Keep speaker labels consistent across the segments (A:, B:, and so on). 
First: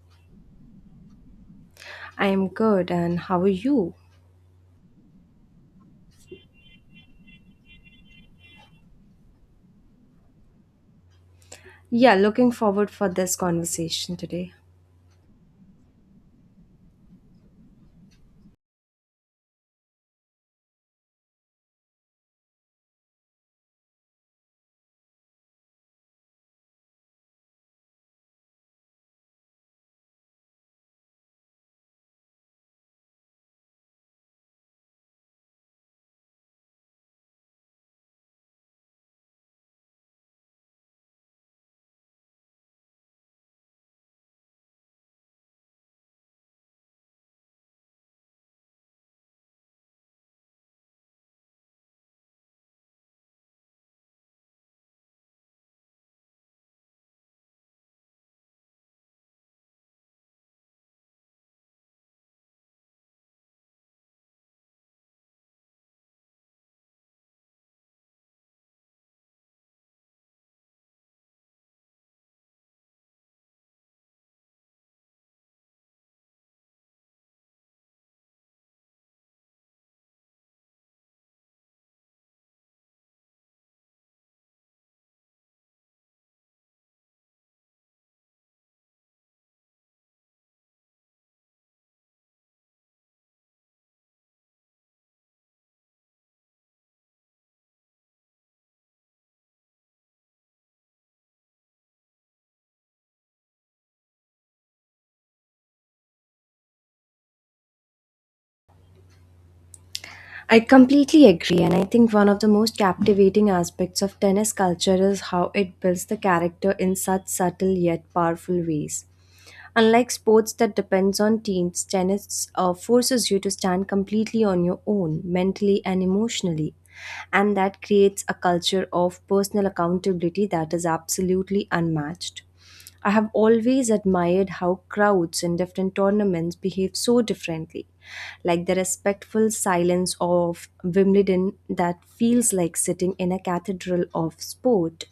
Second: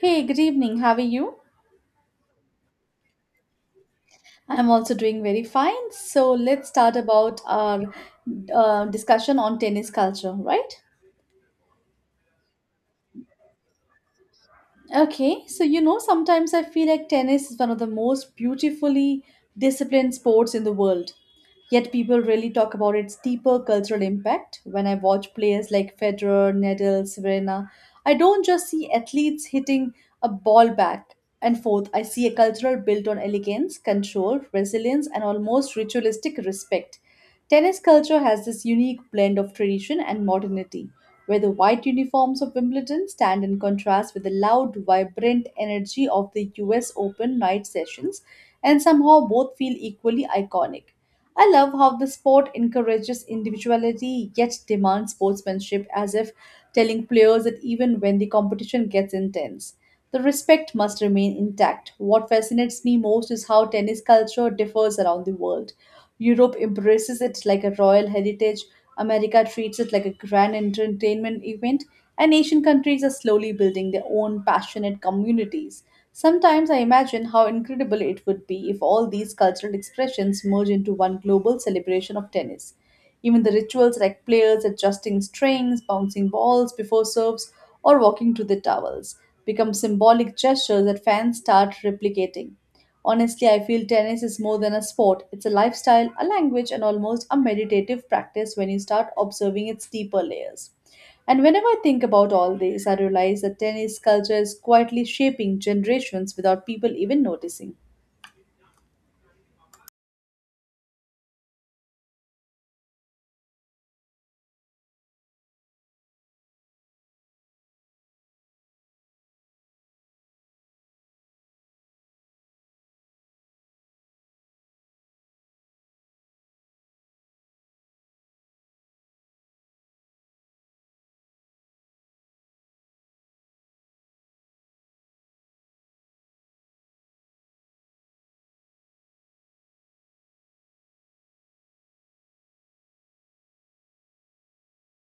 A: Hey, good evening. How are you?
B: I am good, and how are you?
A: I'm also doing very fine. So let's start about our discussion on tennis culture, right?
B: Yeah, looking forward for this conversation today.
A: Okay, so you know, sometimes I feel like tennis is one of the most beautifully disciplined sports in the world. Yet people really talk about its deeper cultural impact. When I watch players like Federer, Nadal, Serena, I don't just see athletes hitting a ball back and forth. I see a cultural built on elegance, control, resilience, and almost ritualistic respect. Tennis culture has this unique blend of tradition and modernity where the white uniforms of Wimbledon stand in contrast with the loud, vibrant energy of the US Open night sessions, and somehow both feel equally iconic. I love how the sport encourages individuality yet demands sportsmanship as if telling players that even when the competition gets intense, the respect must remain intact. What fascinates me most is how tennis culture differs around the world. Europe embraces it like a royal heritage, America treats it like a grand entertainment event, and Asian countries are slowly building their own passionate communities. Sometimes I imagine how incredible it would be if all these cultural expressions merge into one global celebration of tennis. Even the rituals like players adjusting strings, bouncing balls before serves, or walking to the towels become symbolic gestures that fans start replicating. Honestly, I feel tennis is more than a sport. It's a lifestyle, a language, and almost a meditative practice when you start observing its deeper layers. And whenever I think about all this, I realize that tennis culture is quietly shaping generations without people even noticing.
B: I completely agree, and I think one of the most captivating aspects of tennis culture is how it builds the character in such subtle yet powerful ways. Unlike sports that depends on teams, tennis forces you to stand completely on your own, mentally and emotionally, and that creates a culture of personal accountability that is absolutely unmatched. I have always admired how crowds in different tournaments behave so differently, like the respectful silence of Wimbledon that feels like sitting in a cathedral of sport,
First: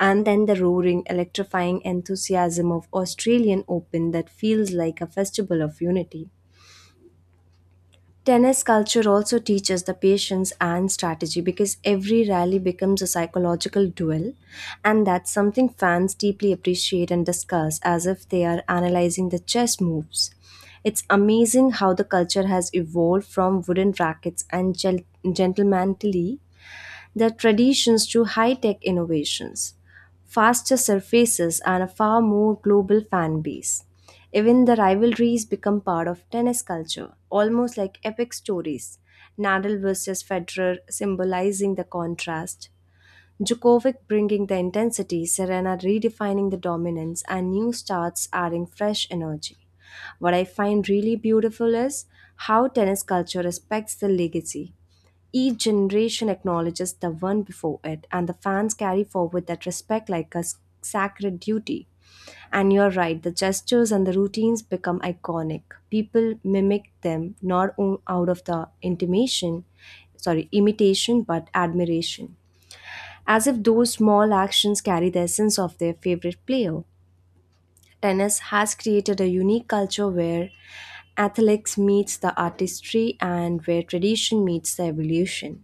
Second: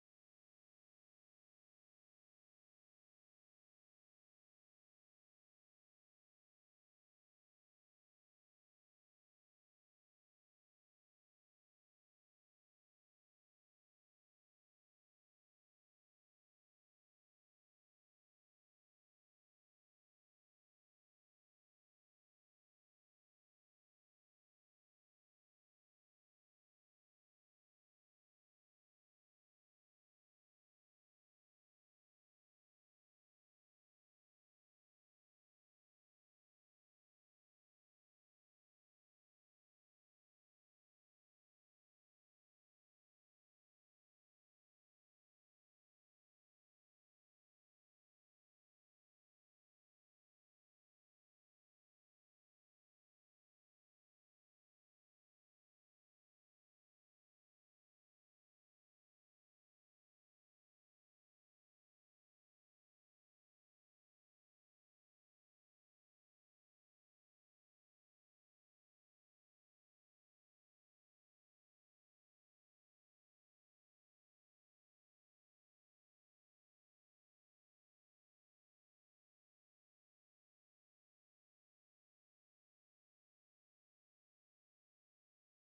B: and then the roaring, electrifying enthusiasm of Australian Open that feels like a festival of unity. Tennis culture also teaches the patience and strategy because every rally becomes a psychological duel, and that's something fans deeply appreciate and discuss as if they are analyzing the chess moves. It's amazing how the culture has evolved from wooden rackets and gentlemanly their traditions to high tech innovations, faster surfaces, and a far more global fan base. Even the rivalries become part of tennis culture, almost like epic stories. Nadal versus Federer symbolizing the contrast, Djokovic bringing the intensity, Serena redefining the dominance, and new starts adding fresh energy. What I find really beautiful is how tennis culture respects the legacy. Each generation acknowledges the one before it, and the fans carry forward that respect like a sacred duty. And you're right, the gestures and the routines become iconic. People mimic them not o- out of the intimation, sorry, imitation, but admiration. As if those small actions carry the essence of their favorite player. Tennis has created a unique culture where athletics meets the artistry and where tradition meets the evolution.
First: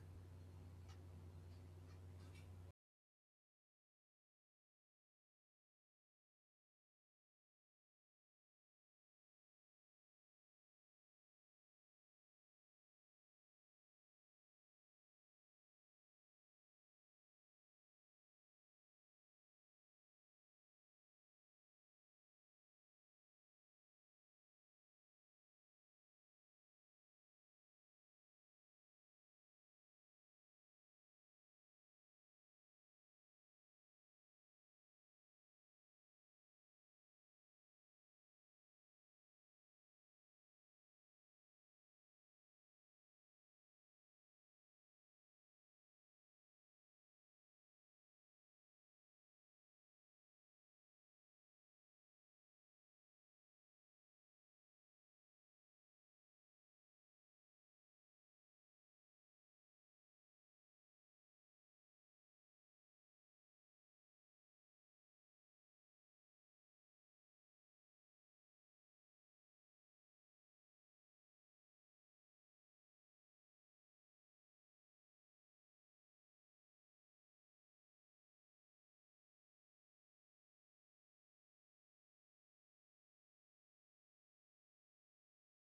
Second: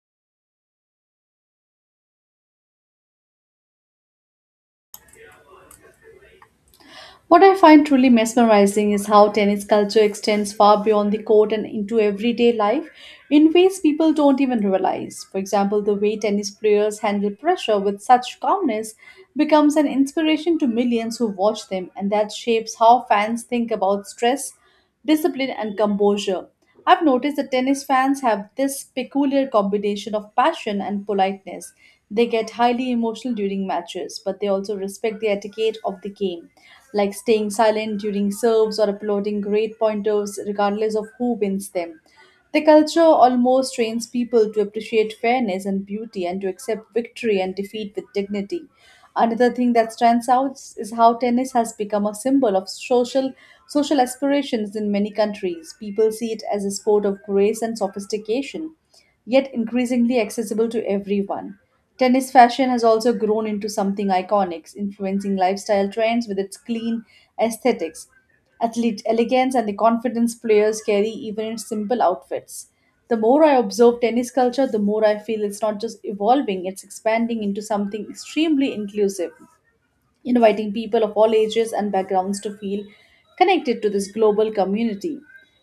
A: What I find truly mesmerizing is how tennis culture extends far beyond the court and into everyday life in ways people don't even realize. For example, the way tennis players handle pressure with such calmness becomes an inspiration to millions who watch them, and that shapes how fans think about stress discipline, and composure. I've noticed that tennis fans have this peculiar combination of passion and politeness. They get highly emotional during matches, but they also respect the etiquette of the game, like staying silent during serves or applauding great pointers, regardless of who wins them. The culture almost trains people to appreciate fairness and beauty and to accept victory and defeat with dignity. Another thing that stands out is how tennis has become a symbol of social aspirations in many countries. People see it as a sport of grace and sophistication, yet increasingly accessible to everyone. Tennis fashion has also grown into something iconic, influencing lifestyle trends with its clean aesthetics athlete elegance and the confidence players carry even in simple outfits. The more I observe tennis culture, the more I feel it's not just evolving, it's expanding into something extremely inclusive inviting people of all ages and backgrounds to feel connected to this global community.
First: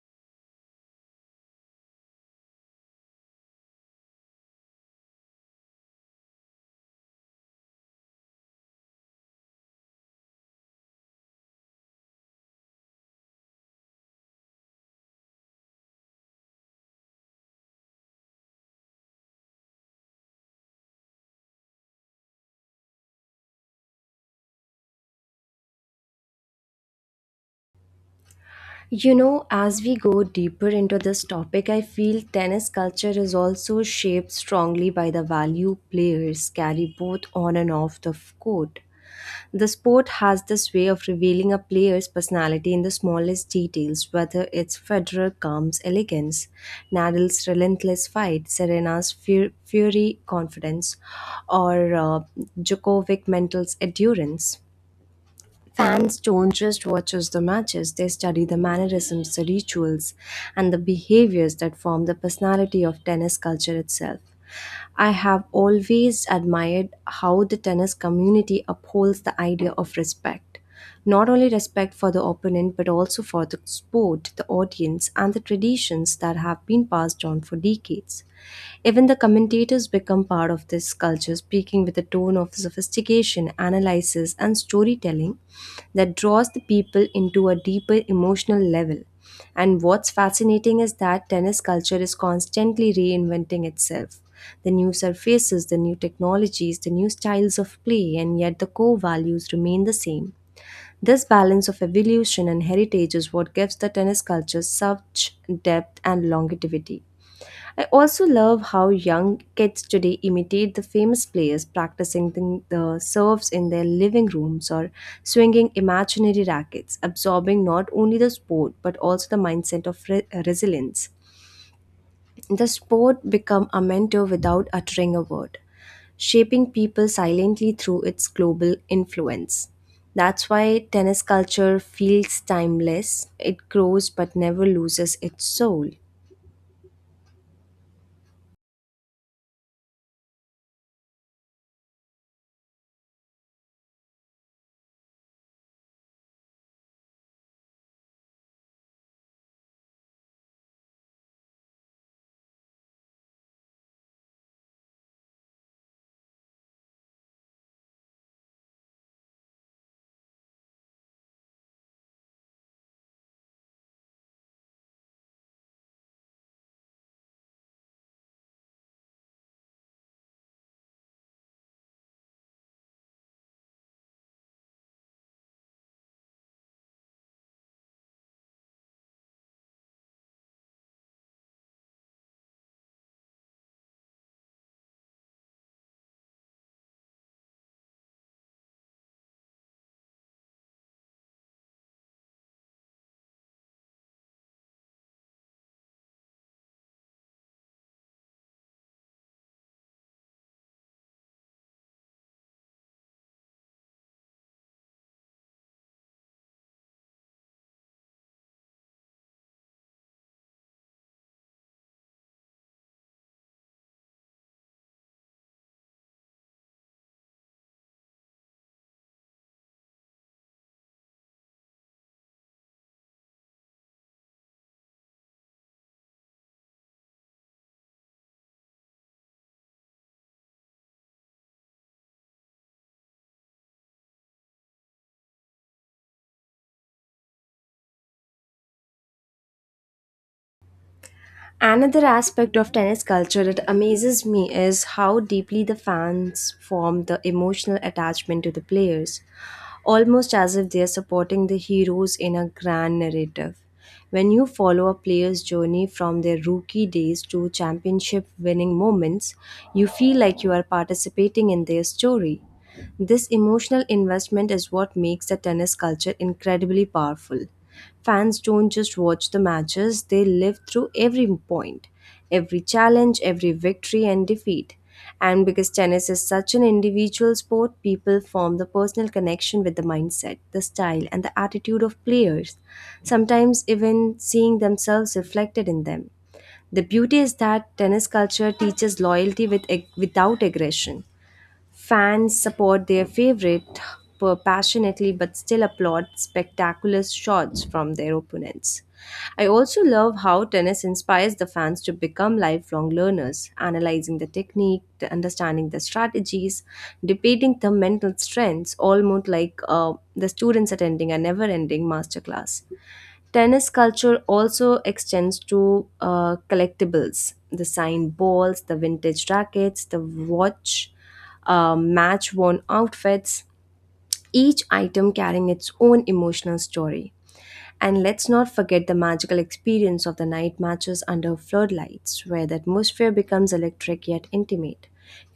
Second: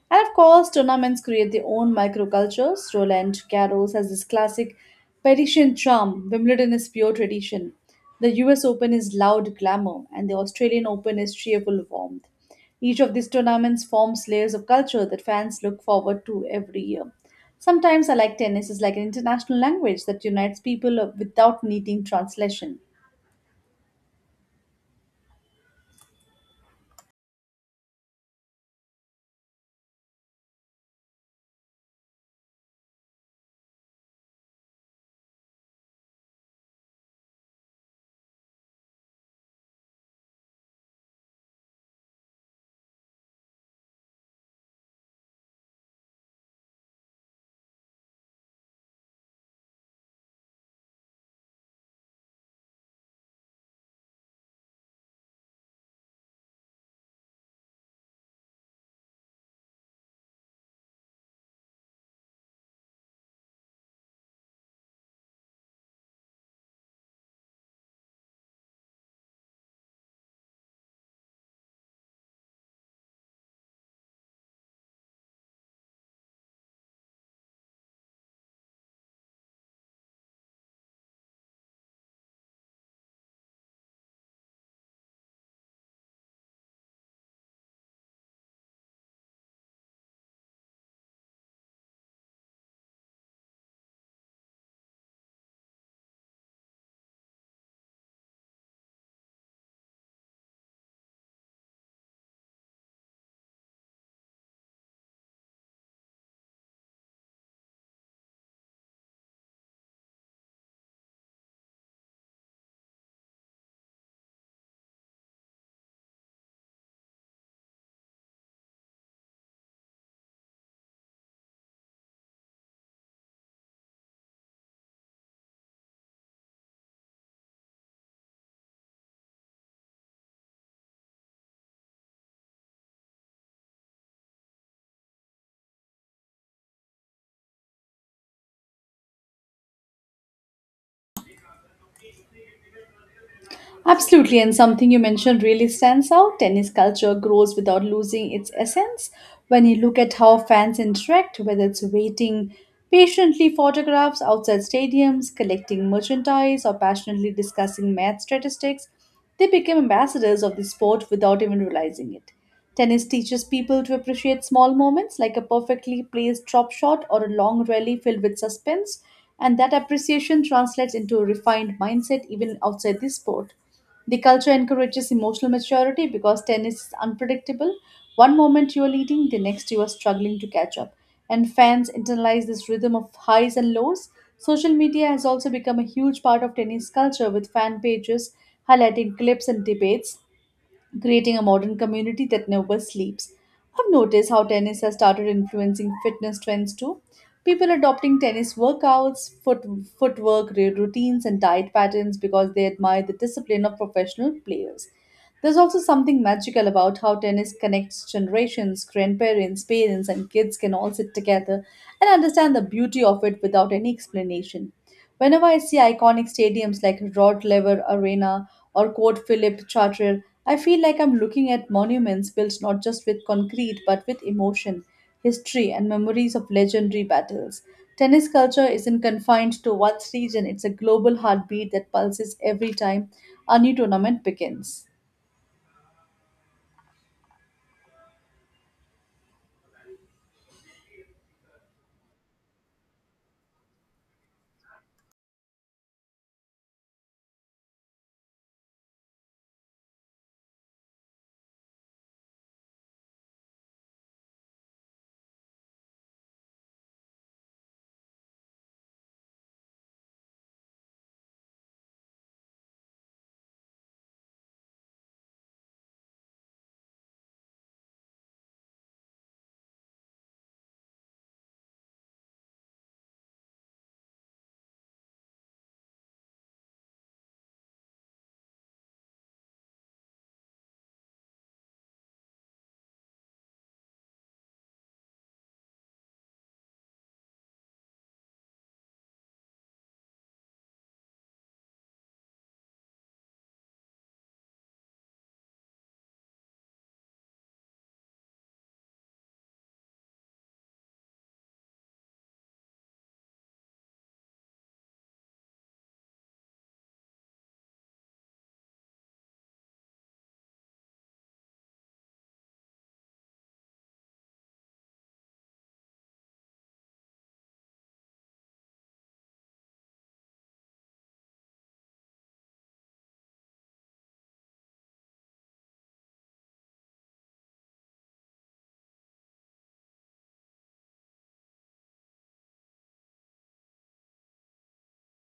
A: And of course, tournaments create their own microcultures. Roland Garros has this classic Parisian charm, Wimbledon is pure tradition. The US Open is loud glamour, and the Australian Open is cheerful warmth. Each of these tournaments forms layers of culture that fans look forward to every year. Sometimes I like tennis is like an international language that unites people without needing translation.
B: You know, as we go deeper into this topic, I feel tennis culture is also shaped strongly by the value players carry both on and off the court. The sport has this way of revealing a player's personality in the smallest details, whether it's Federer calm's elegance, Nadal's relentless fight, fury confidence, or Djokovic mental's endurance. Fans don't just watch us the matches, they study the mannerisms, the rituals, and the behaviors that form the personality of tennis culture itself. I have always admired how the tennis community upholds the idea of respect. Not only respect for the opponent, but also for the sport, the audience, and the traditions that have been passed on for decades. Even the commentators become part of this culture, speaking with a tone of sophistication, analysis, and storytelling that draws the people into a deeper emotional level. And what's fascinating is that tennis culture is constantly reinventing itself. The new surfaces, the new technologies, the new styles of play, and yet the core values remain the same. This balance of evolution and heritage is what gives the tennis culture such depth and longevity. I also love how young kids today imitate the famous players practicing the serves in their living rooms or swinging imaginary rackets, absorbing not only the sport but also the mindset of resilience. The sport became a mentor without uttering a word, shaping people silently through its global influence. That's why tennis culture feels timeless. It grows but never loses its soul.
A: Absolutely, and something you mentioned really stands out. Tennis culture grows without losing its essence. When you look at how fans interact, whether it's waiting patiently photographs outside stadiums, collecting merchandise, or passionately discussing math statistics, they become ambassadors of the sport without even realizing it. Tennis teaches people to appreciate small moments like a perfectly placed drop shot or a long rally filled with suspense, and that appreciation translates into a refined mindset even outside the sport. The culture encourages emotional maturity because tennis is unpredictable. One moment you are leading, the next you are struggling to catch up. And fans internalize this rhythm of highs and lows. Social media has also become a huge part of tennis culture with fan pages highlighting clips and debates creating a modern community that never sleeps. I've noticed how tennis has started influencing fitness trends too. People adopting tennis workouts, routines, and diet patterns because they admire the discipline of professional players. There's also something magical about how tennis connects generations, grandparents, parents, and kids can all sit together and understand the beauty of it without any explanation. Whenever I see iconic stadiums like Rod Laver Arena or Court Philip Chartier, I feel like I'm looking at monuments built not just with concrete but with emotion, history, and memories of legendary battles. Tennis culture isn't confined to one region, it's a global heartbeat that pulses every time a new tournament begins.
B: Another aspect of tennis culture that amazes me is how deeply the fans form the emotional attachment to the players, almost as if they are supporting the heroes in a grand narrative. When you follow a player's journey from their rookie days to championship winning moments, you feel like you are participating in their story. This emotional investment is what makes the tennis culture incredibly powerful. Fans don't just watch the matches, they live through every point, every challenge, every victory and defeat. And because tennis is such an individual sport, people form the personal connection with the mindset, the style, and the attitude of players, sometimes even seeing themselves reflected in them. The beauty is that tennis culture teaches loyalty without aggression. Fans support their favorite passionately but still applaud spectacular shots from their opponents. I also love how tennis inspires the fans to become lifelong learners, analyzing the technique, the understanding the strategies, debating the mental strengths, almost like the students attending a never ending masterclass. Tennis culture also extends to collectibles, the signed balls, the vintage rackets, the watch, match worn outfits, each item carrying its own emotional story. And let's not forget the magical experience of the night matches under floodlights, where the atmosphere becomes electric yet intimate,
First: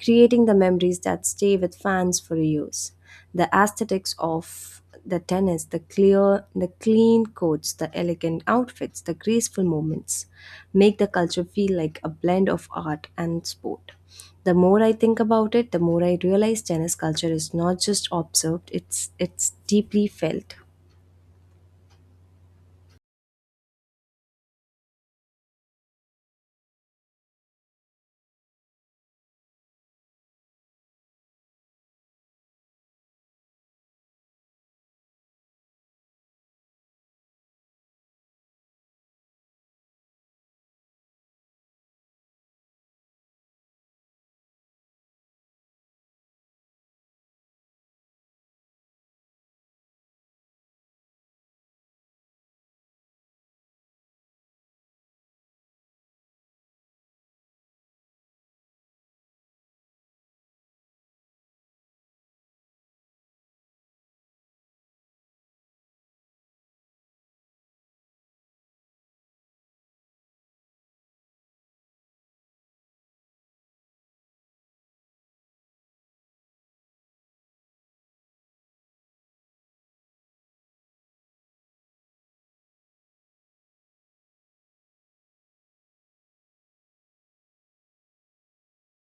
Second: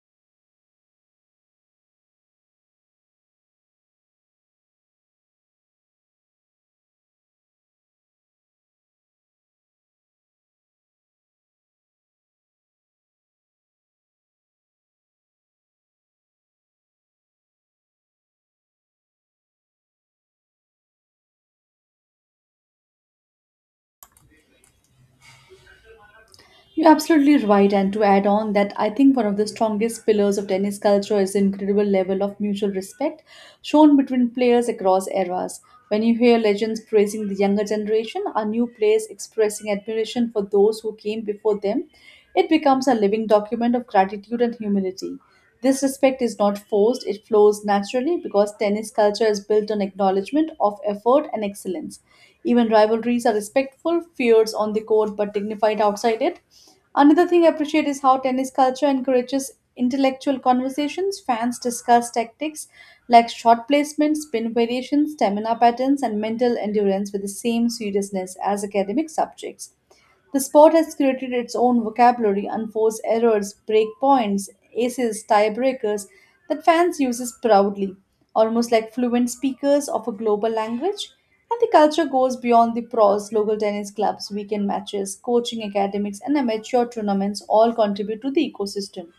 B: creating the memories that stay with fans for years. The aesthetics of the tennis, the clean coats, the elegant outfits, the graceful movements, make the culture feel like a blend of art and sport. The more I think about it, the more I realize tennis culture is not just observed; it's deeply felt.
A: You're absolutely right. And to add on that, I think one of the strongest pillars of tennis culture is the incredible level of mutual respect shown between players across eras. When you hear legends praising the younger generation or new players expressing admiration for those who came before them, it becomes a living document of gratitude and humility. This respect is not forced, it flows naturally because tennis culture is built on acknowledgement of effort and excellence. Even rivalries are respectful, fierce on the court but dignified outside it. Another thing I appreciate is how tennis culture encourages intellectual conversations. Fans discuss tactics like shot placement, spin variations, stamina patterns, and mental endurance with the same seriousness as academic subjects. The sport has created its own vocabulary, unforced errors, breakpoints, aces, tiebreakers that fans uses proudly, almost like fluent speakers of a global language. And the culture goes beyond the pros, local tennis clubs, weekend matches, coaching academics, and amateur tournaments all contribute to the ecosystem.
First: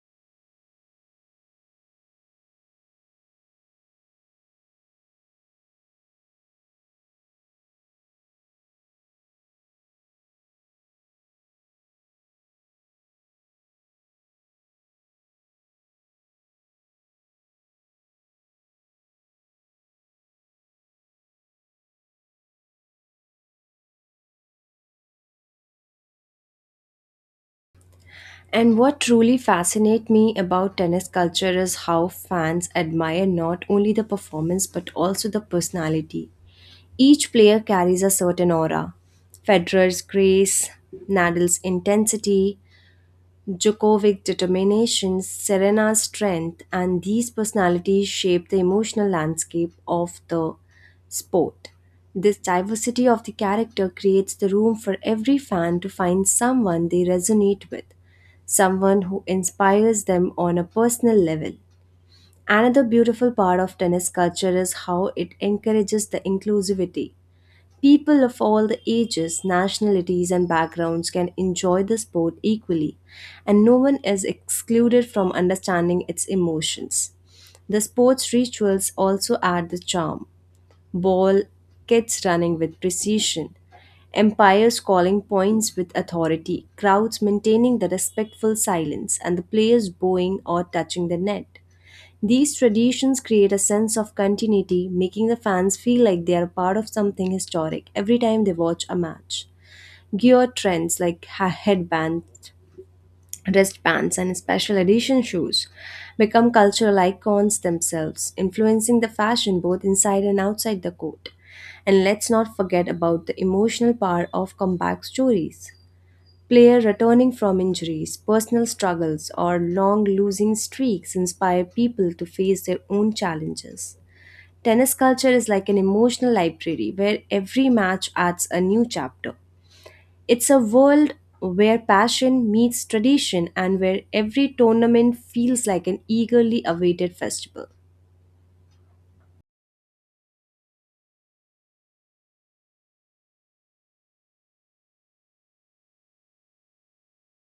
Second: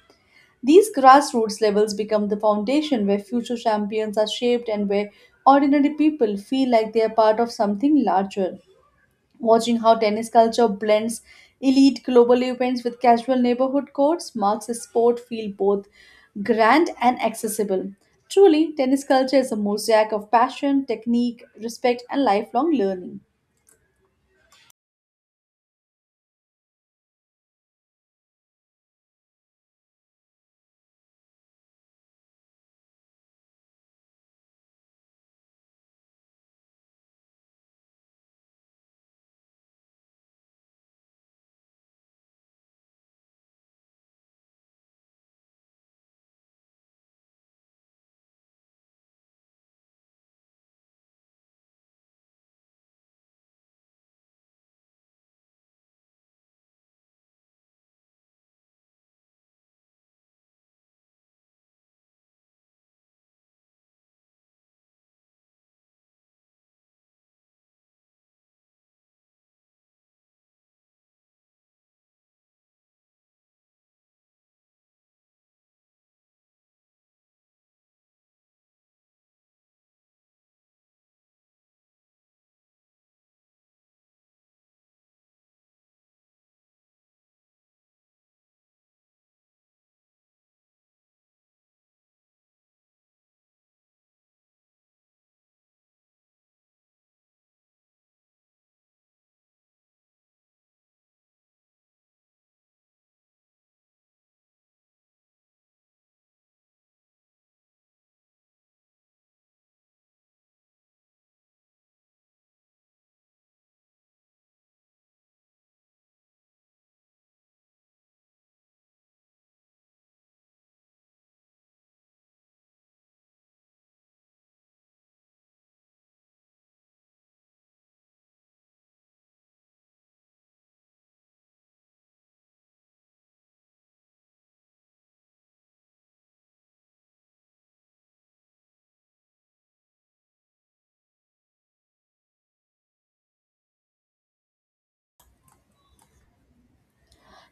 A: These grassroots levels become the foundation where future champions are shaped and where ordinary people feel like they are part of something larger. Watching how tennis culture blends elite global events with casual neighborhood courts marks a sport feel both grand and accessible. Truly, tennis culture is a mosaic of passion, technique, respect, and lifelong learning.
B: And what truly fascinates me about tennis culture is how fans admire not only the performance but also the personality. Each player carries a certain aura, Federer's grace, Nadal's intensity, Djokovic's determination, Serena's strength, and these personalities shape the emotional landscape of the sport. This diversity of the character creates the room for every fan to find someone they resonate with, someone who inspires them on a personal level. Another beautiful part of tennis culture is how it encourages the inclusivity. People of all the ages, nationalities, and backgrounds can enjoy the sport equally, and no one is excluded from understanding its emotions. The sports rituals also add the charm, ball kids running with precision, empires calling points with authority, crowds maintaining the respectful silence, and the players bowing or touching the net. These traditions create a sense of continuity, making the fans feel like they are part of something historic every time they watch a match. Gear trends like headbands, wristbands, and special edition shoes become cultural icons themselves, influencing the fashion both inside and outside the court. And let's not forget about the emotional power of comeback stories. Player returning from injuries, personal struggles, or long losing streaks inspire people to face their own challenges. Tennis culture is like an emotional library where every match adds a new chapter. It's a world where passion meets tradition and where every tournament feels like an eagerly awaited festival.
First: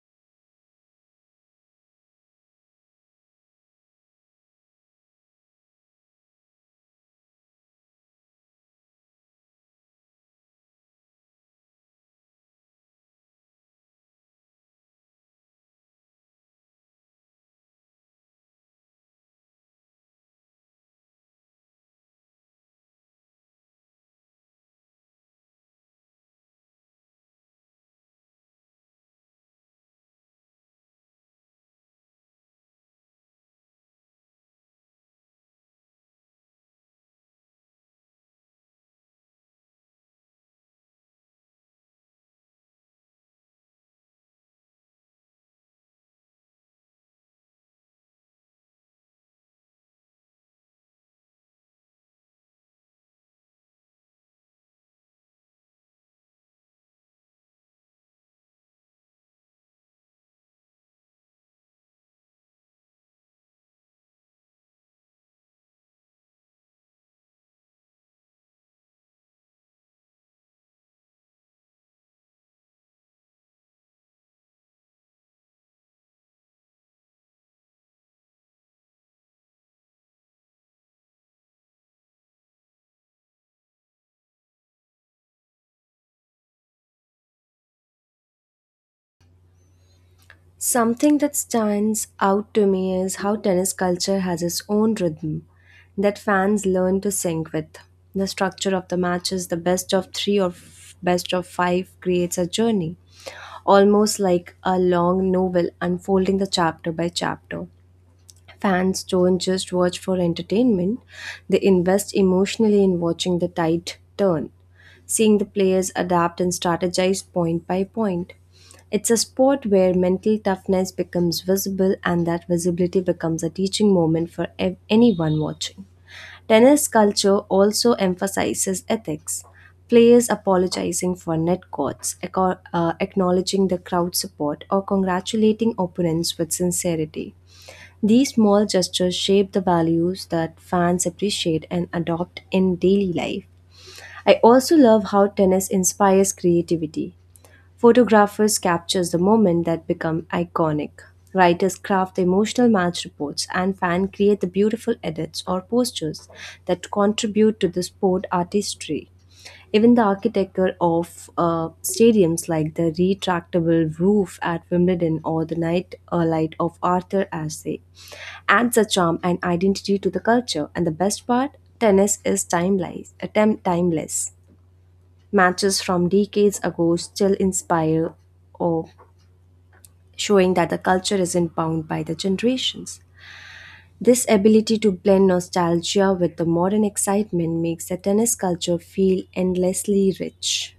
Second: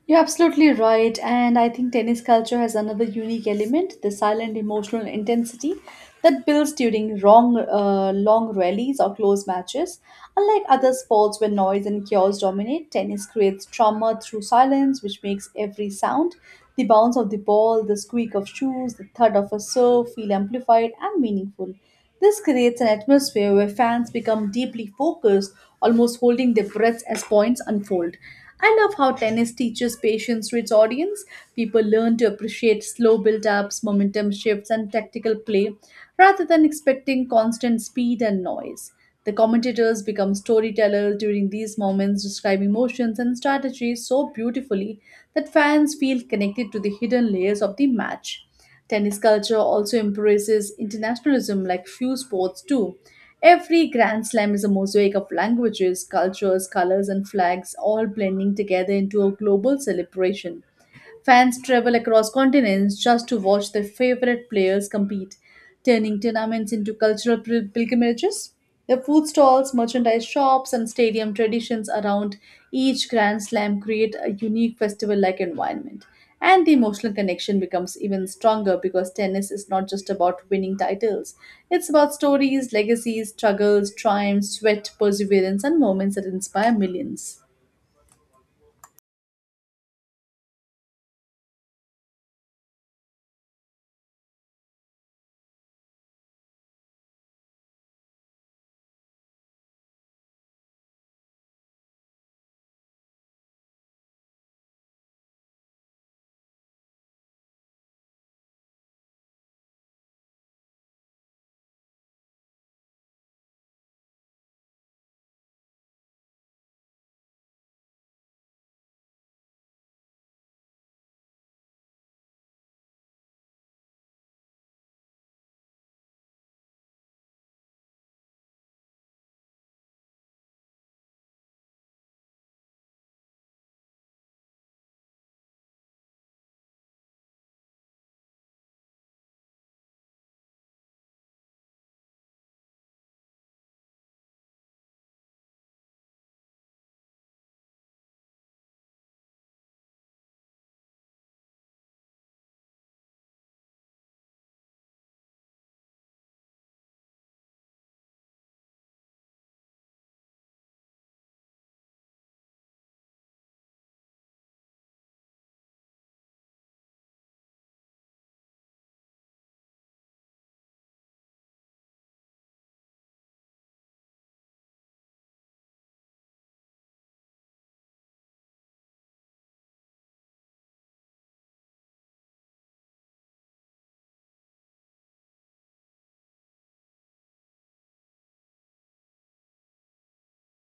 A: You're absolutely right, and I think tennis culture has another unique element the silent emotional intensity that builds during long rallies or close matches. Unlike other sports where noise and chaos dominate, tennis creates trauma through silence, which makes every sound the bounce of the ball, the squeak of shoes, the thud of a serve feel amplified and meaningful. This creates an atmosphere where fans become deeply focused, almost holding their breaths as points unfold. I love how tennis teaches patience to its audience. People learn to appreciate slow build ups, momentum shifts, and tactical play rather than expecting constant speed and noise. The commentators become storytellers during these moments, describing motions and strategies so beautifully that fans feel connected to the hidden layers of the match. Tennis culture also embraces internationalism like few sports do. Every Grand Slam is a mosaic of languages, cultures, colors, and flags, all blending together into a global celebration. Fans travel across continents just to watch their favorite players compete, turning tournaments into cultural pilgrimages. The food stalls, merchandise shops, and stadium traditions around each Grand Slam create a unique festival like environment. And the emotional connection becomes even stronger because tennis is not just about winning titles. It's about stories, legacies, struggles, triumphs, sweat, perseverance, and moments that inspire millions.
B: Something that stands out to me is how tennis culture has its own rhythm that fans learn to sync with. The structure of the matches, the best of three or best of five, creates a journey, almost like a long novel unfolding the chapter by chapter. Fans don't just watch for entertainment, they invest emotionally in watching the tide turn, seeing the players adapt and strategize point by point. It's a sport where mental toughness becomes visible, and that visibility becomes a teaching moment for anyone watching. Tennis culture also emphasizes ethics. Players apologizing for net courts, acknowledging the crowd support, or congratulating opponents with sincerity. These small gestures shape the values that fans appreciate and adopt in daily life. I also love how tennis inspires creativity. Photographers capture the moment that become iconic. Writers craft the emotional match reports, and fans create the beautiful edits or posters that contribute to the sport artistry. Even the architecture of stadiums like the retractable roof at Wimbledon or the night light of Arthur Ashe adds a charm and identity to the culture. And the best part, tennis is timeless. Matches from decades ago still inspire awe, showing that the culture isn't bound by the generations. This ability to blend nostalgia with the modern excitement makes the tennis culture feel endlessly rich.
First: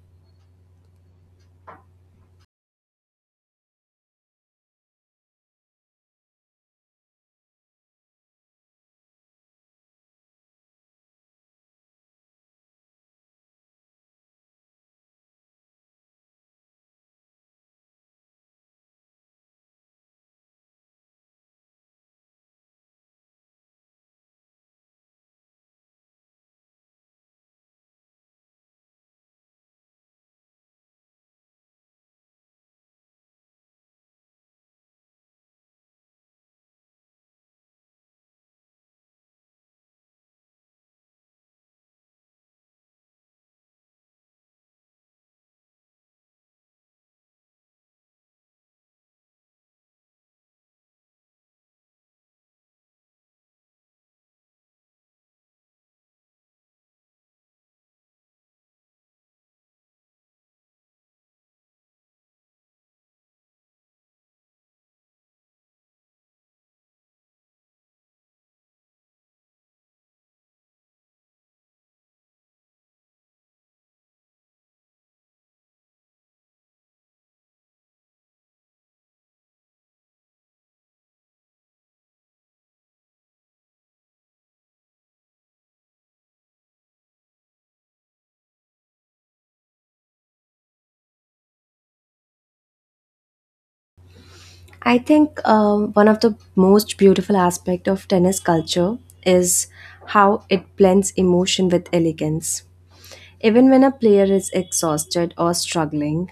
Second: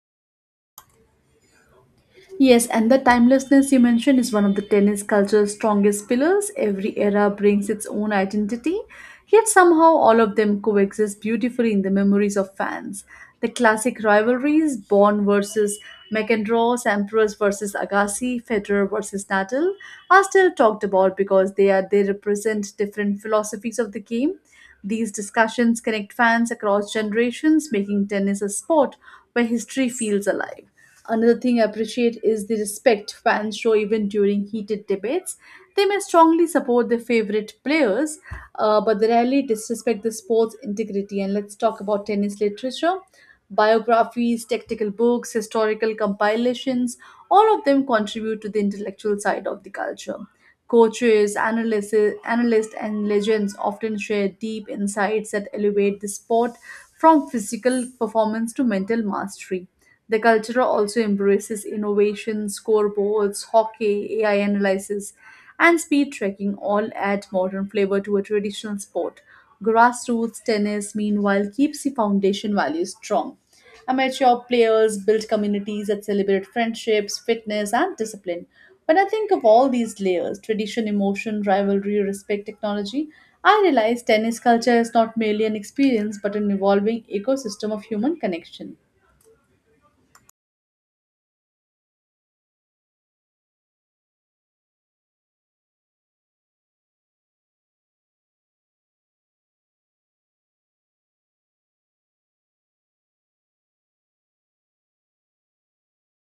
A: Yes, and the timelessness you mentioned is one of the tennis culture's strongest pillars. Every era brings its own identity, yet somehow all of them coexist beautifully in the memories of fans. The classic rivalries, Born versus McEnroe, Sampras versus Agassi, Federer versus Nadal, are still talked about because they represent different philosophies of the game. These discussions connect fans across generations, making tennis a sport where history feels alive. Another thing I appreciate is the respect fans show even during heated debates. They may strongly support their favorite players, but they rarely disrespect the sport's integrity. And let's talk about tennis literature. Biographies, tactical books, historical compilations, all of them contribute to the intellectual side of the culture. Coaches, analysts, and legends often share deep insights that elevate the sport from physical performance to mental mastery. The culture also embraces innovation, scoreboards, hockey, AI analysis, and speed tracking, all add modern flavor to a traditional sport. Grassroots tennis, meanwhile, keeps the foundation values strong. Amateur players build communities that celebrate friendships, fitness, and discipline. When I think of all these layers tradition, emotion, rivalry, respect, technology I realize tennis culture is not merely an experience but an evolving ecosystem of human connection.
B: I think one of the most beautiful aspect of tennis culture is how it blends emotion with elegance. Even when a player is exhausted or struggling,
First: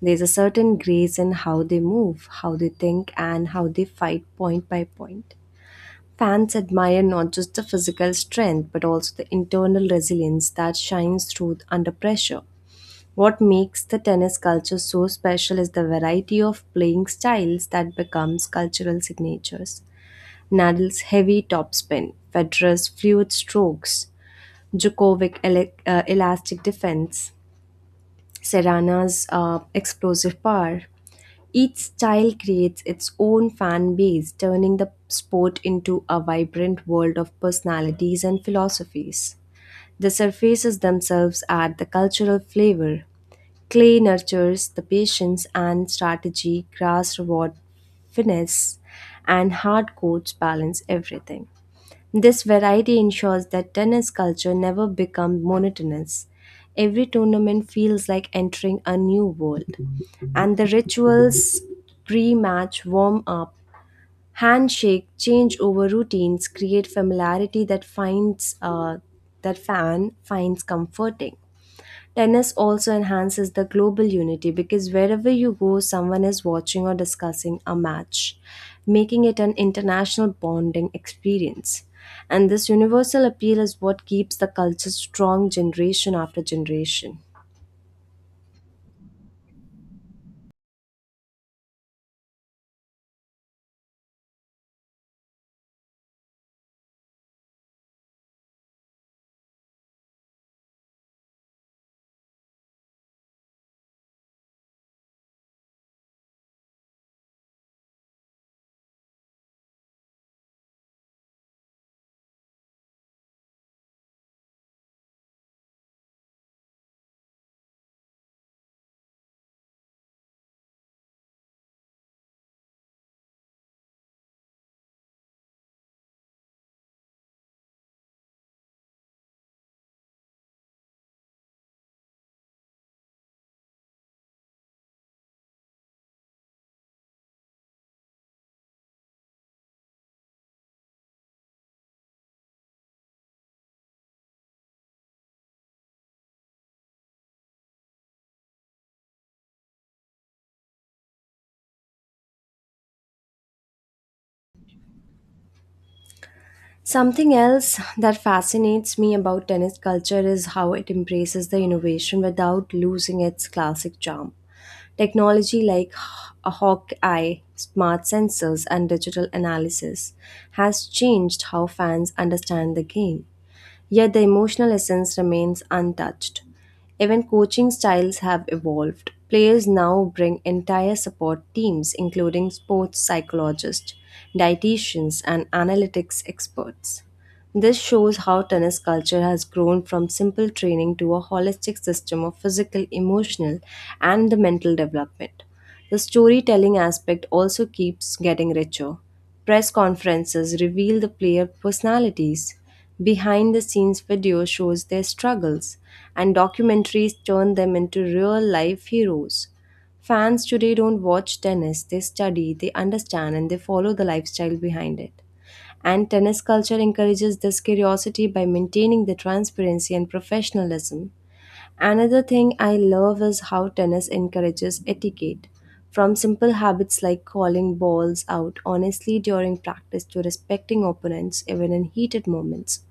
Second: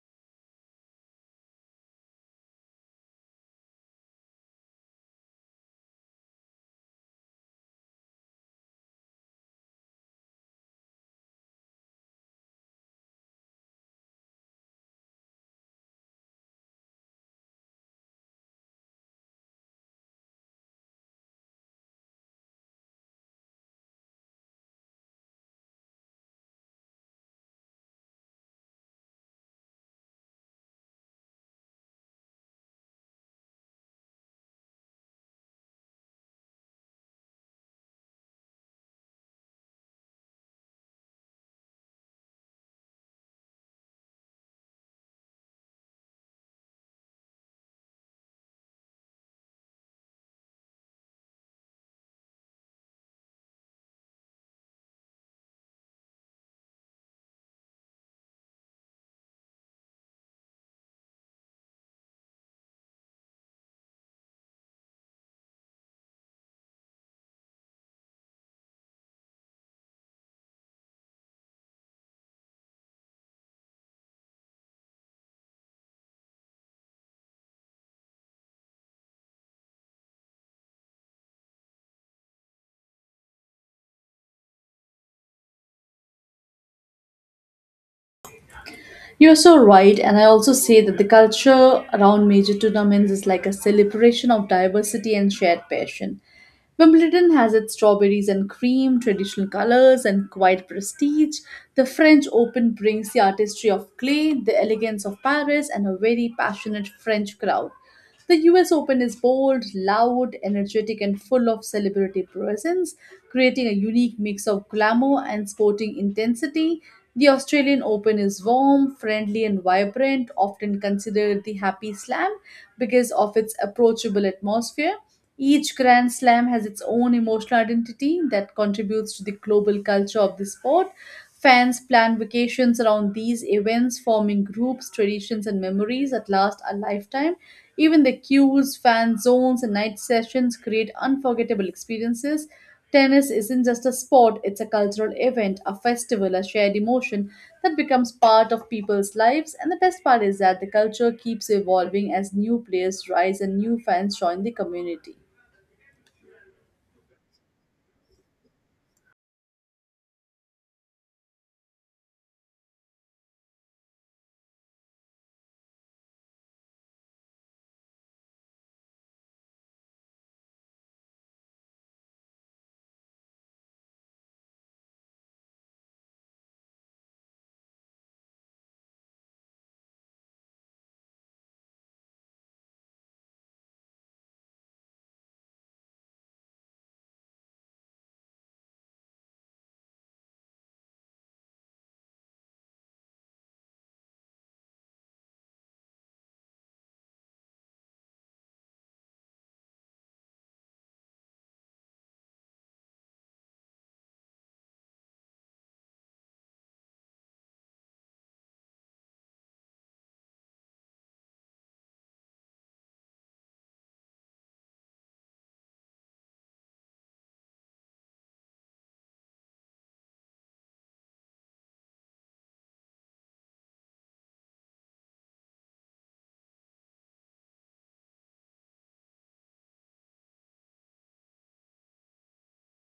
B: there's a certain grace in how they move, how they think, and how they fight point by point. Fans admire not just the physical strength but also the internal resilience that shines through under pressure. What makes the tennis culture so special is the variety of playing styles that becomes cultural signatures. Nadal's heavy topspin, Federer's fluid strokes, Djokovic elastic defense, Serrana's explosive power. Each style creates its own fan base, turning the sport into a vibrant world of personalities and philosophies. The surfaces themselves add the cultural flavor, Clay nurtures the patience and strategy, grass reward finesse, and hard courts balance everything. This variety ensures that tennis culture never becomes monotonous. Every tournament feels like entering a new world. And the rituals, pre match warm up, handshake, changeover routines create familiarity that finds that fan finds comforting. Tennis also enhances the global unity because wherever you go, someone is watching or discussing a match, making it an international bonding experience. And this universal appeal is what keeps the culture strong generation after generation.
A: You're so right, and I also say that the culture around major tournaments is like a celebration of diversity and shared passion. Wimbledon has its strawberries and cream, traditional colors, and quiet prestige. The French Open brings the artistry of clay, the elegance of Paris, and a very passionate French crowd. The US Open is bold, loud, energetic, and full of celebrity presence, creating a unique mix of glamour and sporting intensity. The Australian Open is warm, friendly, and vibrant, often considered the happy slam because of its approachable atmosphere. Each Grand Slam has its own emotional identity that contributes to the global culture of the sport. Fans plan vacations around these events, forming groups, traditions, and memories that last a lifetime. Even the queues, fan zones, and night sessions create unforgettable experiences. Tennis isn't just a sport, it's a cultural event, a festival, a shared emotion that becomes part of people's lives. And the best part is that the culture keeps evolving as new players rise and new fans join the community.
B: Something else that fascinates me about tennis culture is how it embraces the innovation without losing its classic charm. Technology like a hawk eye, smart sensors, and digital analysis has changed how fans understand the game yet the emotional essence remains untouched. Even coaching styles have evolved. Players now bring entire support teams, including sports psychologists, dietitians, and analytics experts. This shows how tennis culture has grown from simple training to a holistic system of physical, emotional, and the mental development. The storytelling aspect also keeps getting richer. Press conferences reveal the player personalities. Behind the scenes video shows their struggles, and documentaries turn them into real life heroes. Fans today don't watch tennis, they study, they understand, and they follow the lifestyle behind it and tennis culture encourages this curiosity by maintaining the transparency and professionalism. Another thing I love is how tennis encourages etiquette, from simple habits like calling balls out honestly during practice to respecting opponents even in heated moments.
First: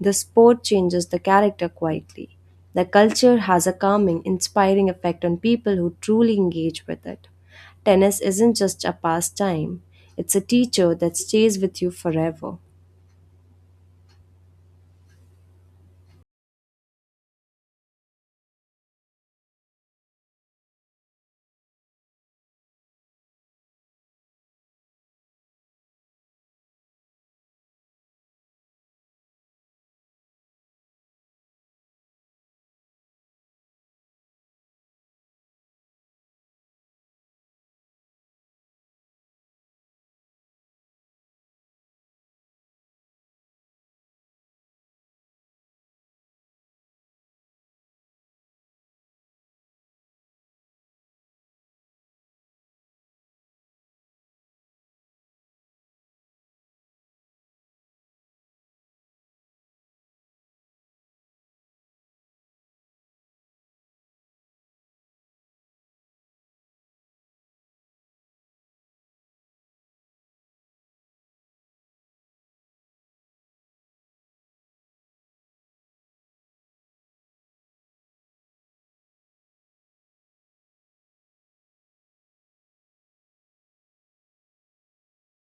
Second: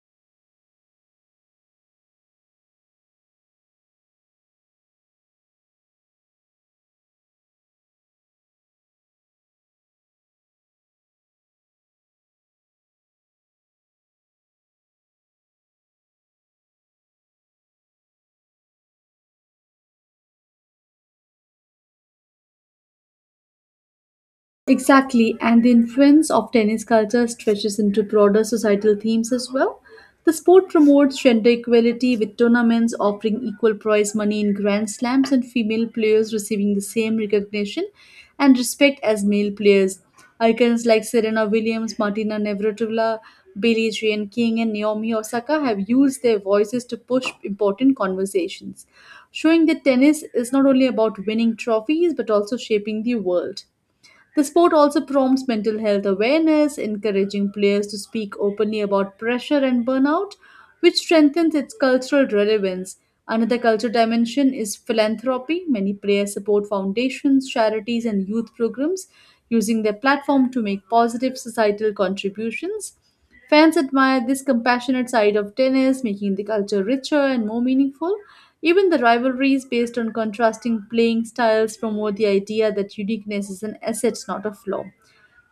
B: The sport changes the character quietly. The culture has a calming, inspiring effect on people who truly engage with it. Tennis isn't just a pastime, it's a teacher that stays with you forever.
A: Exactly, and the influence of tennis culture stretches into broader societal themes as well. The sport promotes gender equality with tournaments offering equal prize money in Grand Slams and female players receiving the same recognition and respect as male players. Icons like Serena Williams, Martina Navratilova, Billie Jean King, and Naomi Osaka have used their voices to push important conversations, showing that tennis is not only about winning trophies but also shaping the world. The sport also promotes mental health awareness, encouraging players to speak openly about pressure and burnout, which strengthens its cultural relevance. Another cultural dimension is philanthropy. Many players support foundations, charities, and youth programs, using their platform to make positive societal contributions. Fans admired this compassionate side of tennis, making the culture richer and more meaningful. Even the rivalries based on contrasting playing styles promote the idea that uniqueness is an asset, not a flaw.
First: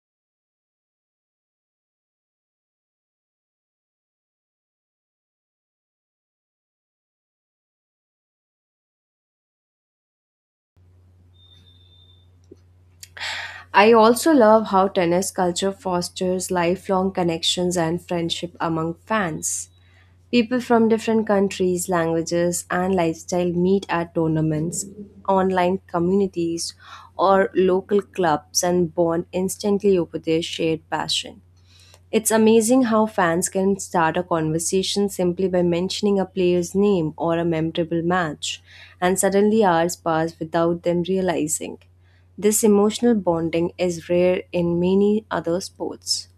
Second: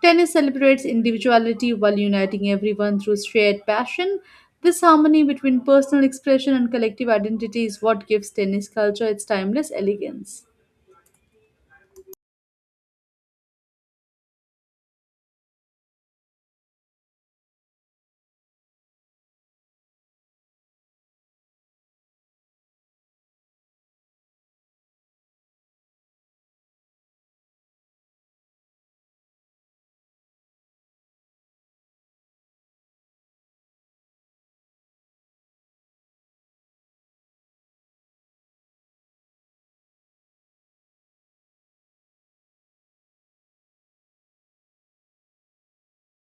A: Tennis celebrates individuality while uniting everyone through shared passion. This harmony between personal expression and collective identity is what gives tennis culture its timeless elegance.
B: I also love how tennis culture fosters lifelong connections and friendship among fans. People from different countries, languages, and lifestyle meet at tournaments, online communities, or local clubs and bond instantly over their shared passion. It's amazing how fans can start a conversation simply by mentioning a player's name or a memorable match, and suddenly hours pass without them realizing. This emotional bonding is rare in many other sports.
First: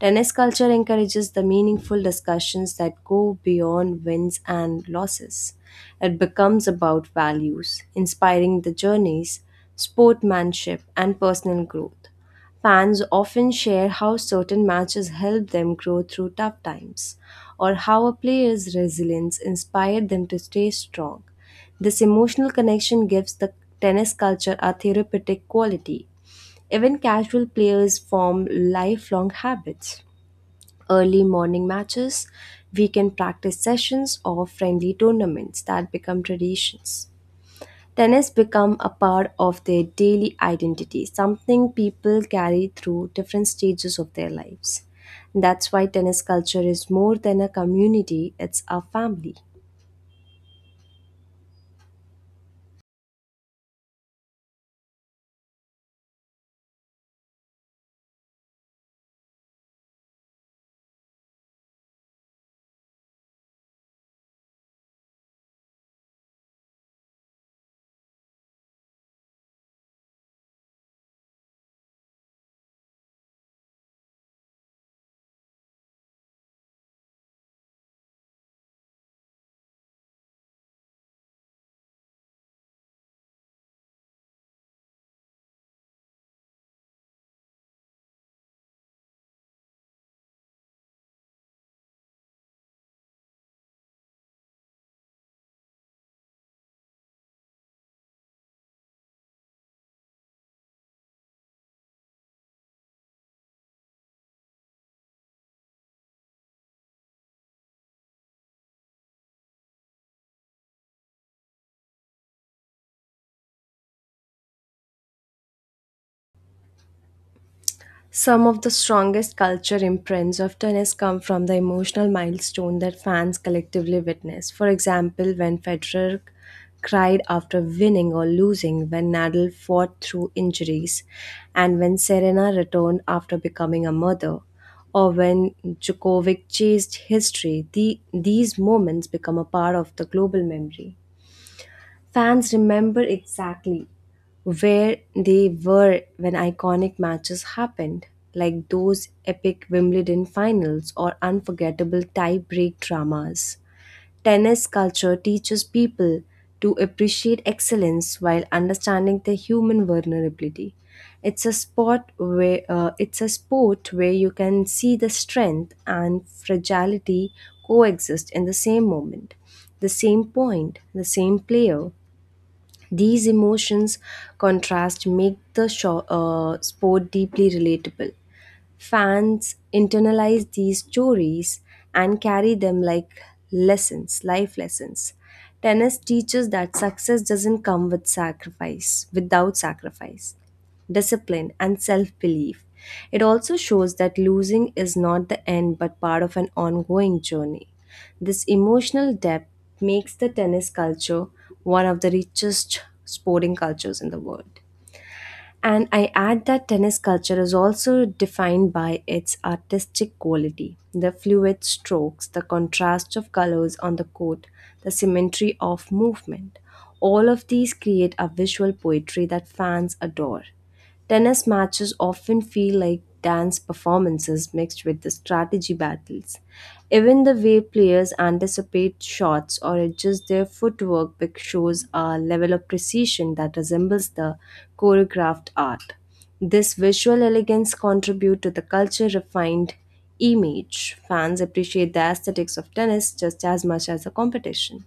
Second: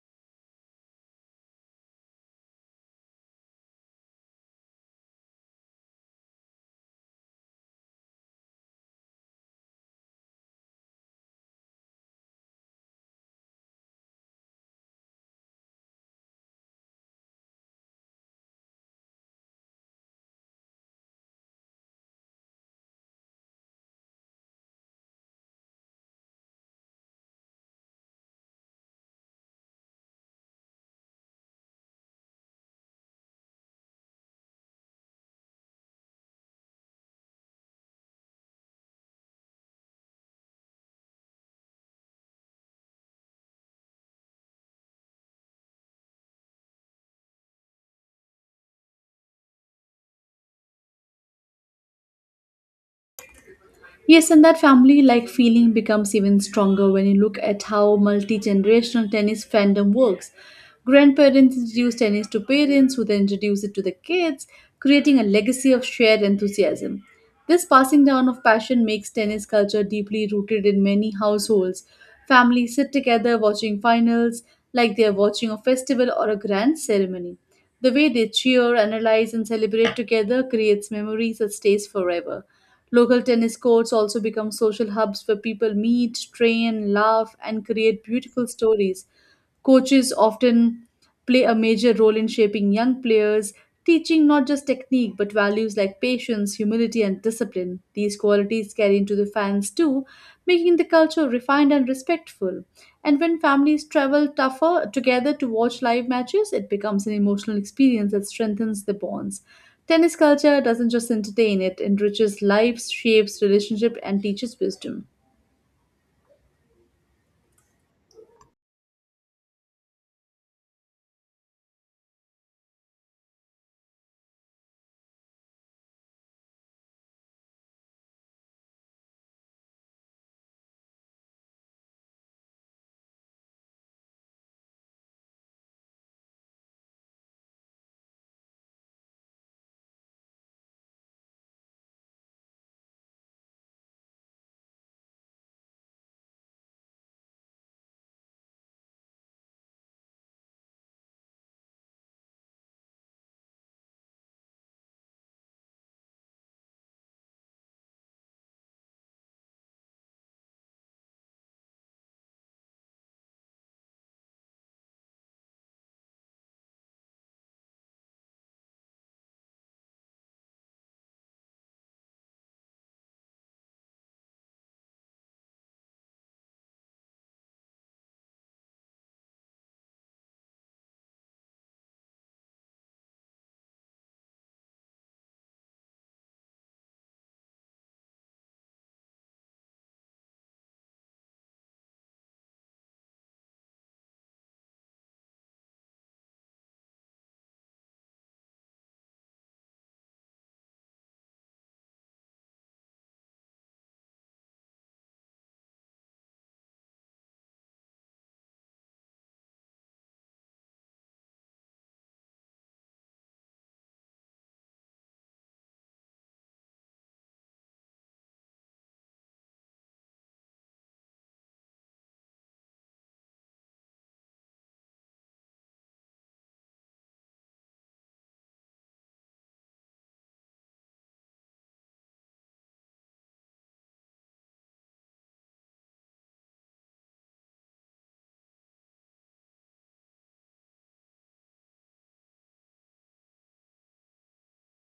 B: Tennis culture encourages the meaningful discussions that go beyond wins and losses. It becomes about values, inspiring the journeys, sportsmanship, and personal growth. Fans often share how certain matches helped them grow through tough times, or how a player's resilience inspired them to stay strong. This emotional connection gives the tennis culture a therapeutic quality. Even casual players form lifelong habits. Early morning matches, weekend practice sessions, or friendly tournaments that become traditions. Tennis become a part of their daily identity, something people carry through different stages of their lives. That's why tennis culture is more than a community, it's a family.
A: Yes, and that family like feeling becomes even stronger when you look at how multi generational tennis fandom works. Grandparents introduce tennis to parents who then introduce it to the kids, creating a legacy of shared enthusiasm. This passing down of passion makes tennis culture deeply rooted in many households. Families sit together watching finals like they are watching a festival or a grand ceremony. The way they cheer, analyze, and celebrate together creates memories that stays forever. Local tennis courts also become social hubs where people meet, train, laugh, and create beautiful stories. Coaches often play a major role in shaping young players, teaching not just technique but values like patience, humility, and discipline. These qualities carry into the fans too, making the culture refined and respectful. And when families travel tougher together to watch live matches, it becomes an emotional experience that strengthens the bonds. Tennis culture doesn't just entertain, it enriches lives, shapes relationship, and teaches wisdom.
B: Some of the strongest culture imprints of tennis come from the emotional milestone that fans collectively witness. For example, when Federer cried after winning or losing, when Nadal fought through injuries, and when Serena returned after becoming a mother, or when Djokovic chased history, these moments become a part of the global memory. Fans remember exactly where they were when iconic matches happened, like those epic Wimbledon finals or unforgettable tie break dramas. Tennis culture teaches people to appreciate excellence while understanding the human vulnerability. It's a sport where you can see the strength and fragility coexist in the same moment, the same point, the same player. These emotions contrast make the sport deeply relatable. Fans internalize these stories and carry them like lessons, life lessons. Tennis teaches that success doesn't come with sacrifice, without sacrifice, discipline, and self belief. It also shows that losing is not the end but part of an ongoing journey. This emotional depth makes the tennis culture one of the richest sporting cultures in the world. And I add that tennis culture is also defined by its artistic quality the fluid strokes, the contrast of colors on the court, the symmetry of movement. All of these create a visual poetry that fans adore. Tennis matches often feel like dance performances mixed with the strategy battles. Even the way players anticipate shots or adjust their footwork shows a level of precision that resembles the choreographed art. This visual elegance contributes to the culture refined image. Fans appreciate the aesthetics of tennis just as much as the competition.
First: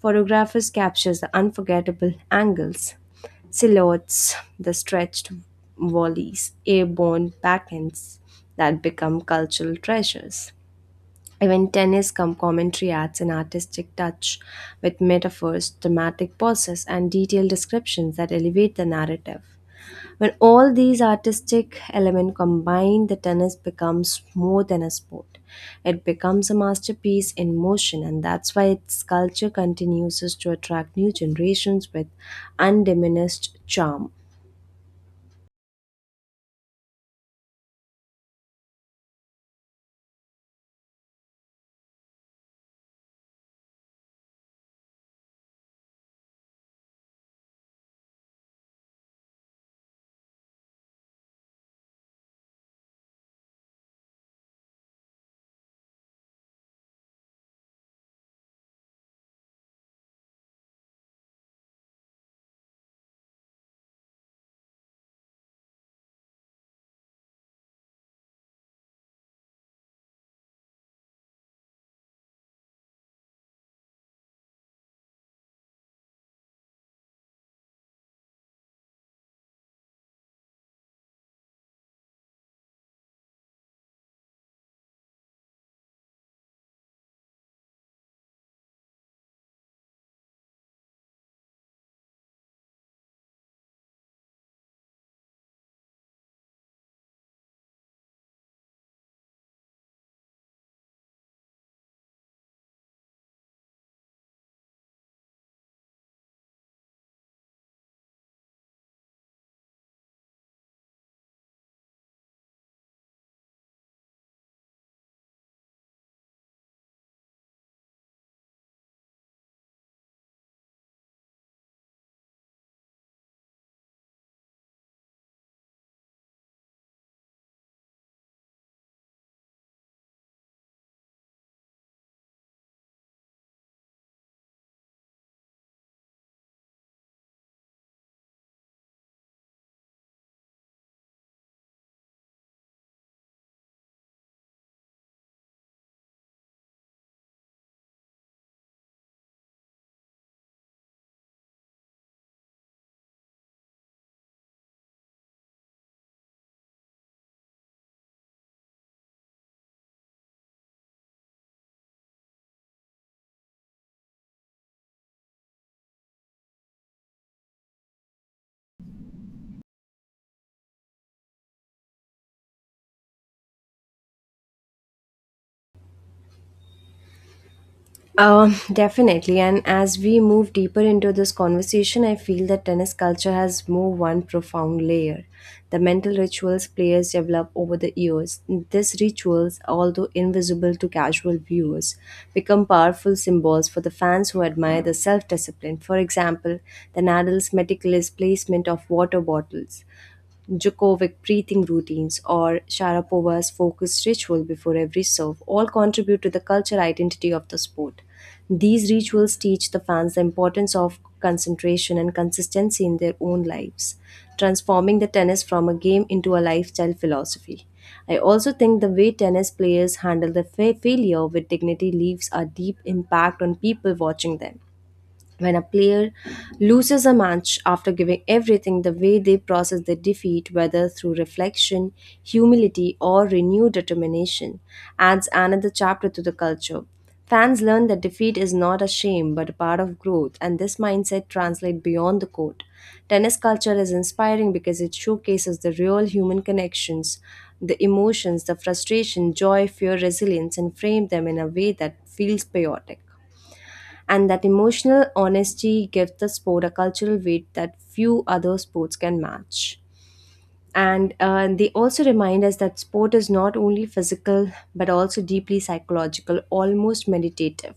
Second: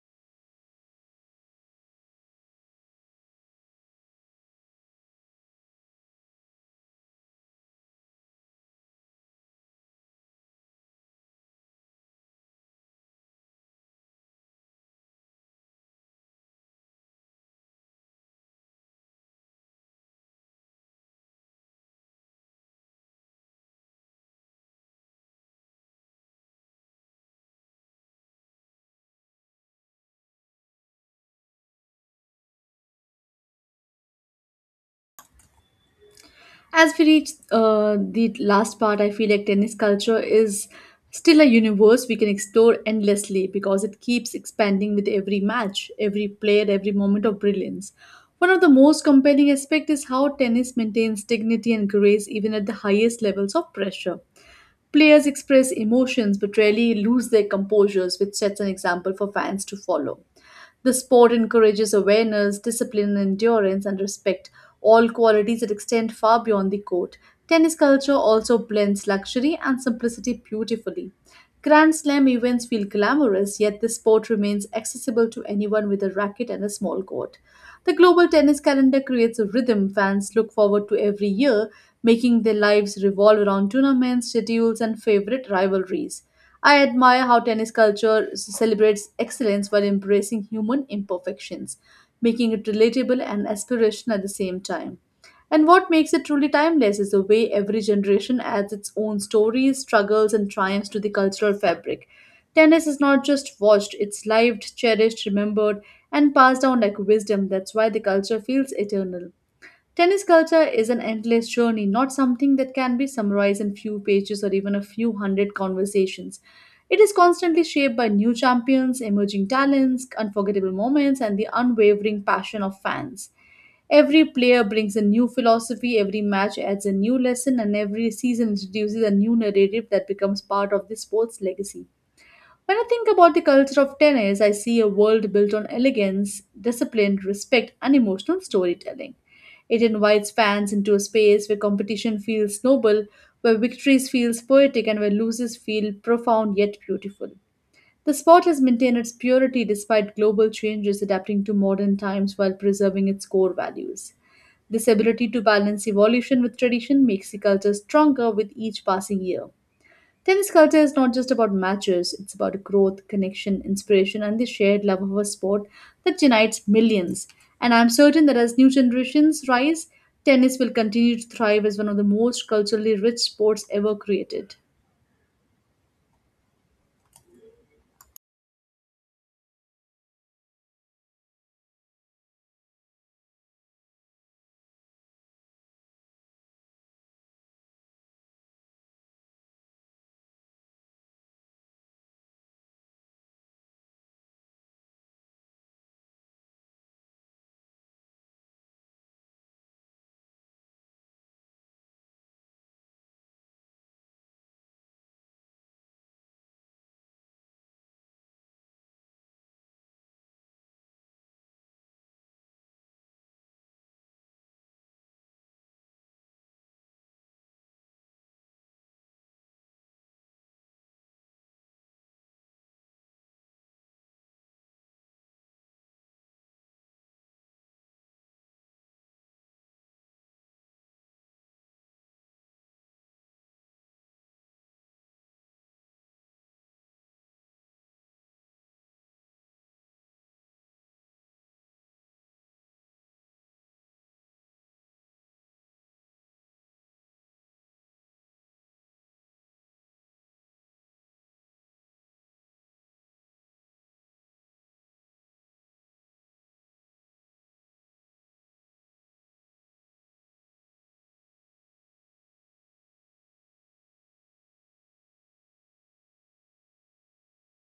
B: Photographers capture the unforgettable angles Silhouettes, the stretched volleys, airborne backends that become cultural treasures. Even tennis commentary adds an artistic touch with metaphors, dramatic pauses, and detailed descriptions that elevate the narrative. When all these artistic elements combine, the tennis becomes more than a sport. It becomes a masterpiece in motion, and that's why its culture continues to attract new generations with undiminished charm.
A: As we reach the last part, I feel like tennis culture is still a universe we can explore endlessly because it keeps expanding with every match, every player, every moment of brilliance. One of the most compelling aspects is how tennis maintains dignity and grace even at the highest levels of pressure. Players express emotions but rarely lose their composures, which sets an example for fans to follow. The sport encourages awareness, discipline, endurance, and respect, all qualities that extend far beyond the court. Tennis culture also blends luxury and simplicity beautifully. Grand Slam events feel glamorous, yet this sport remains accessible to anyone with a racket and a small court. The global tennis calendar creates a rhythm fans look forward to every year, making their lives revolve around tournaments, schedules, and favorite rivalries. I admire how tennis culture celebrates excellence while embracing human imperfections, making it relatable and aspirational at the same time. And what makes it truly timeless is the way every generation adds its own stories, struggles, and triumphs to the cultural fabric. Tennis is not just watched, it's lived, cherished, remembered, and passed down like wisdom. That's why the culture feels eternal. Tennis culture is an endless journey, not something that can be summarized in few pages or even a few hundred conversations. It is constantly shaped by new champions, emerging talents, unforgettable moments, and the unwavering passion of fans. Every player brings a new philosophy, every match adds a new lesson, and every season introduces a new narrative that becomes part of the sport's legacy. When I think about the culture of tennis, I see a world built on elegance, discipline, respect, and emotional storytelling. It invites fans into a space where competition feels noble, where victories feel poetic, and where losses feel profound yet beautiful. The sport has maintained its purity despite global changes, adapting to modern times while preserving its core values. This ability to balance evolution with tradition makes the culture stronger with each passing year. Tennis culture is not just about matches, it's about growth, connection, inspiration, and the shared love of a sport that unites millions. And I'm certain that as new generations rise, tennis will continue to thrive as one of the most culturally rich sports ever created.
B: Definitely. And as we move deeper into this conversation, I feel that tennis culture has more one profound layer. The mental rituals players develop over the years. These rituals, although invisible to casual viewers, become powerful symbols for the fans who admire the self discipline. For example, the Nadal's meticulous placement of water bottles Djokovic breathing routines, or Sharapova's focused ritual before every serve all contribute to the cultural identity of the sport. These rituals teach the fans the importance of concentration and consistency in their own lives, transforming the tennis from a game into a lifestyle philosophy. I also think the way tennis players handle the failure with dignity leaves a deep impact on people watching them. When a player loses a match after giving everything, the way they process their defeat, whether through reflection, humility, or renewed determination, adds another chapter to the culture. Fans learn that defeat is not a shame but a part of growth, and this mindset translates beyond the court. Tennis culture is inspiring because it showcases the real human connections, the emotions, the frustration, joy, fear, resilience, and frame them in a way that feels patriotic and that emotional honesty gives the sport a cultural weight that few other sports can match. And They also remind us that sport is not only physical but also deeply psychological, almost meditative.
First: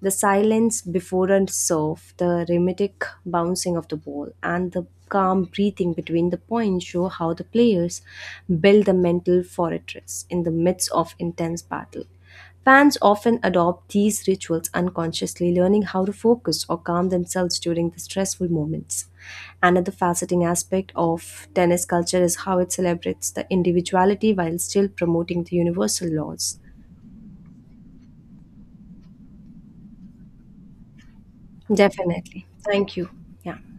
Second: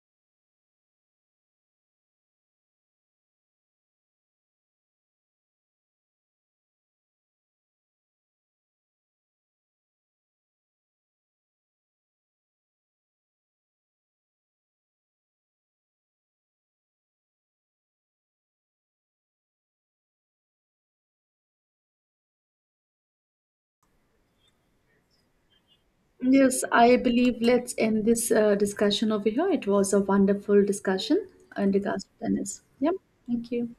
B: The silence before a serve, the rhythmic bouncing of the ball, and the calm breathing between the points show how the players build a mental fortress in the midst of intense battle. Fans often adopt these rituals unconsciously, learning how to focus or calm themselves during the stressful moments. Another fascinating aspect of tennis culture is how it celebrates the individuality while still promoting the universal laws.
A: Yes, I believe let's end this discussion over here. It was a wonderful discussion in regards to
B: Definitely.
A: tennis. Yep,
B: Thank you.
A: thank
B: Yeah.
A: you.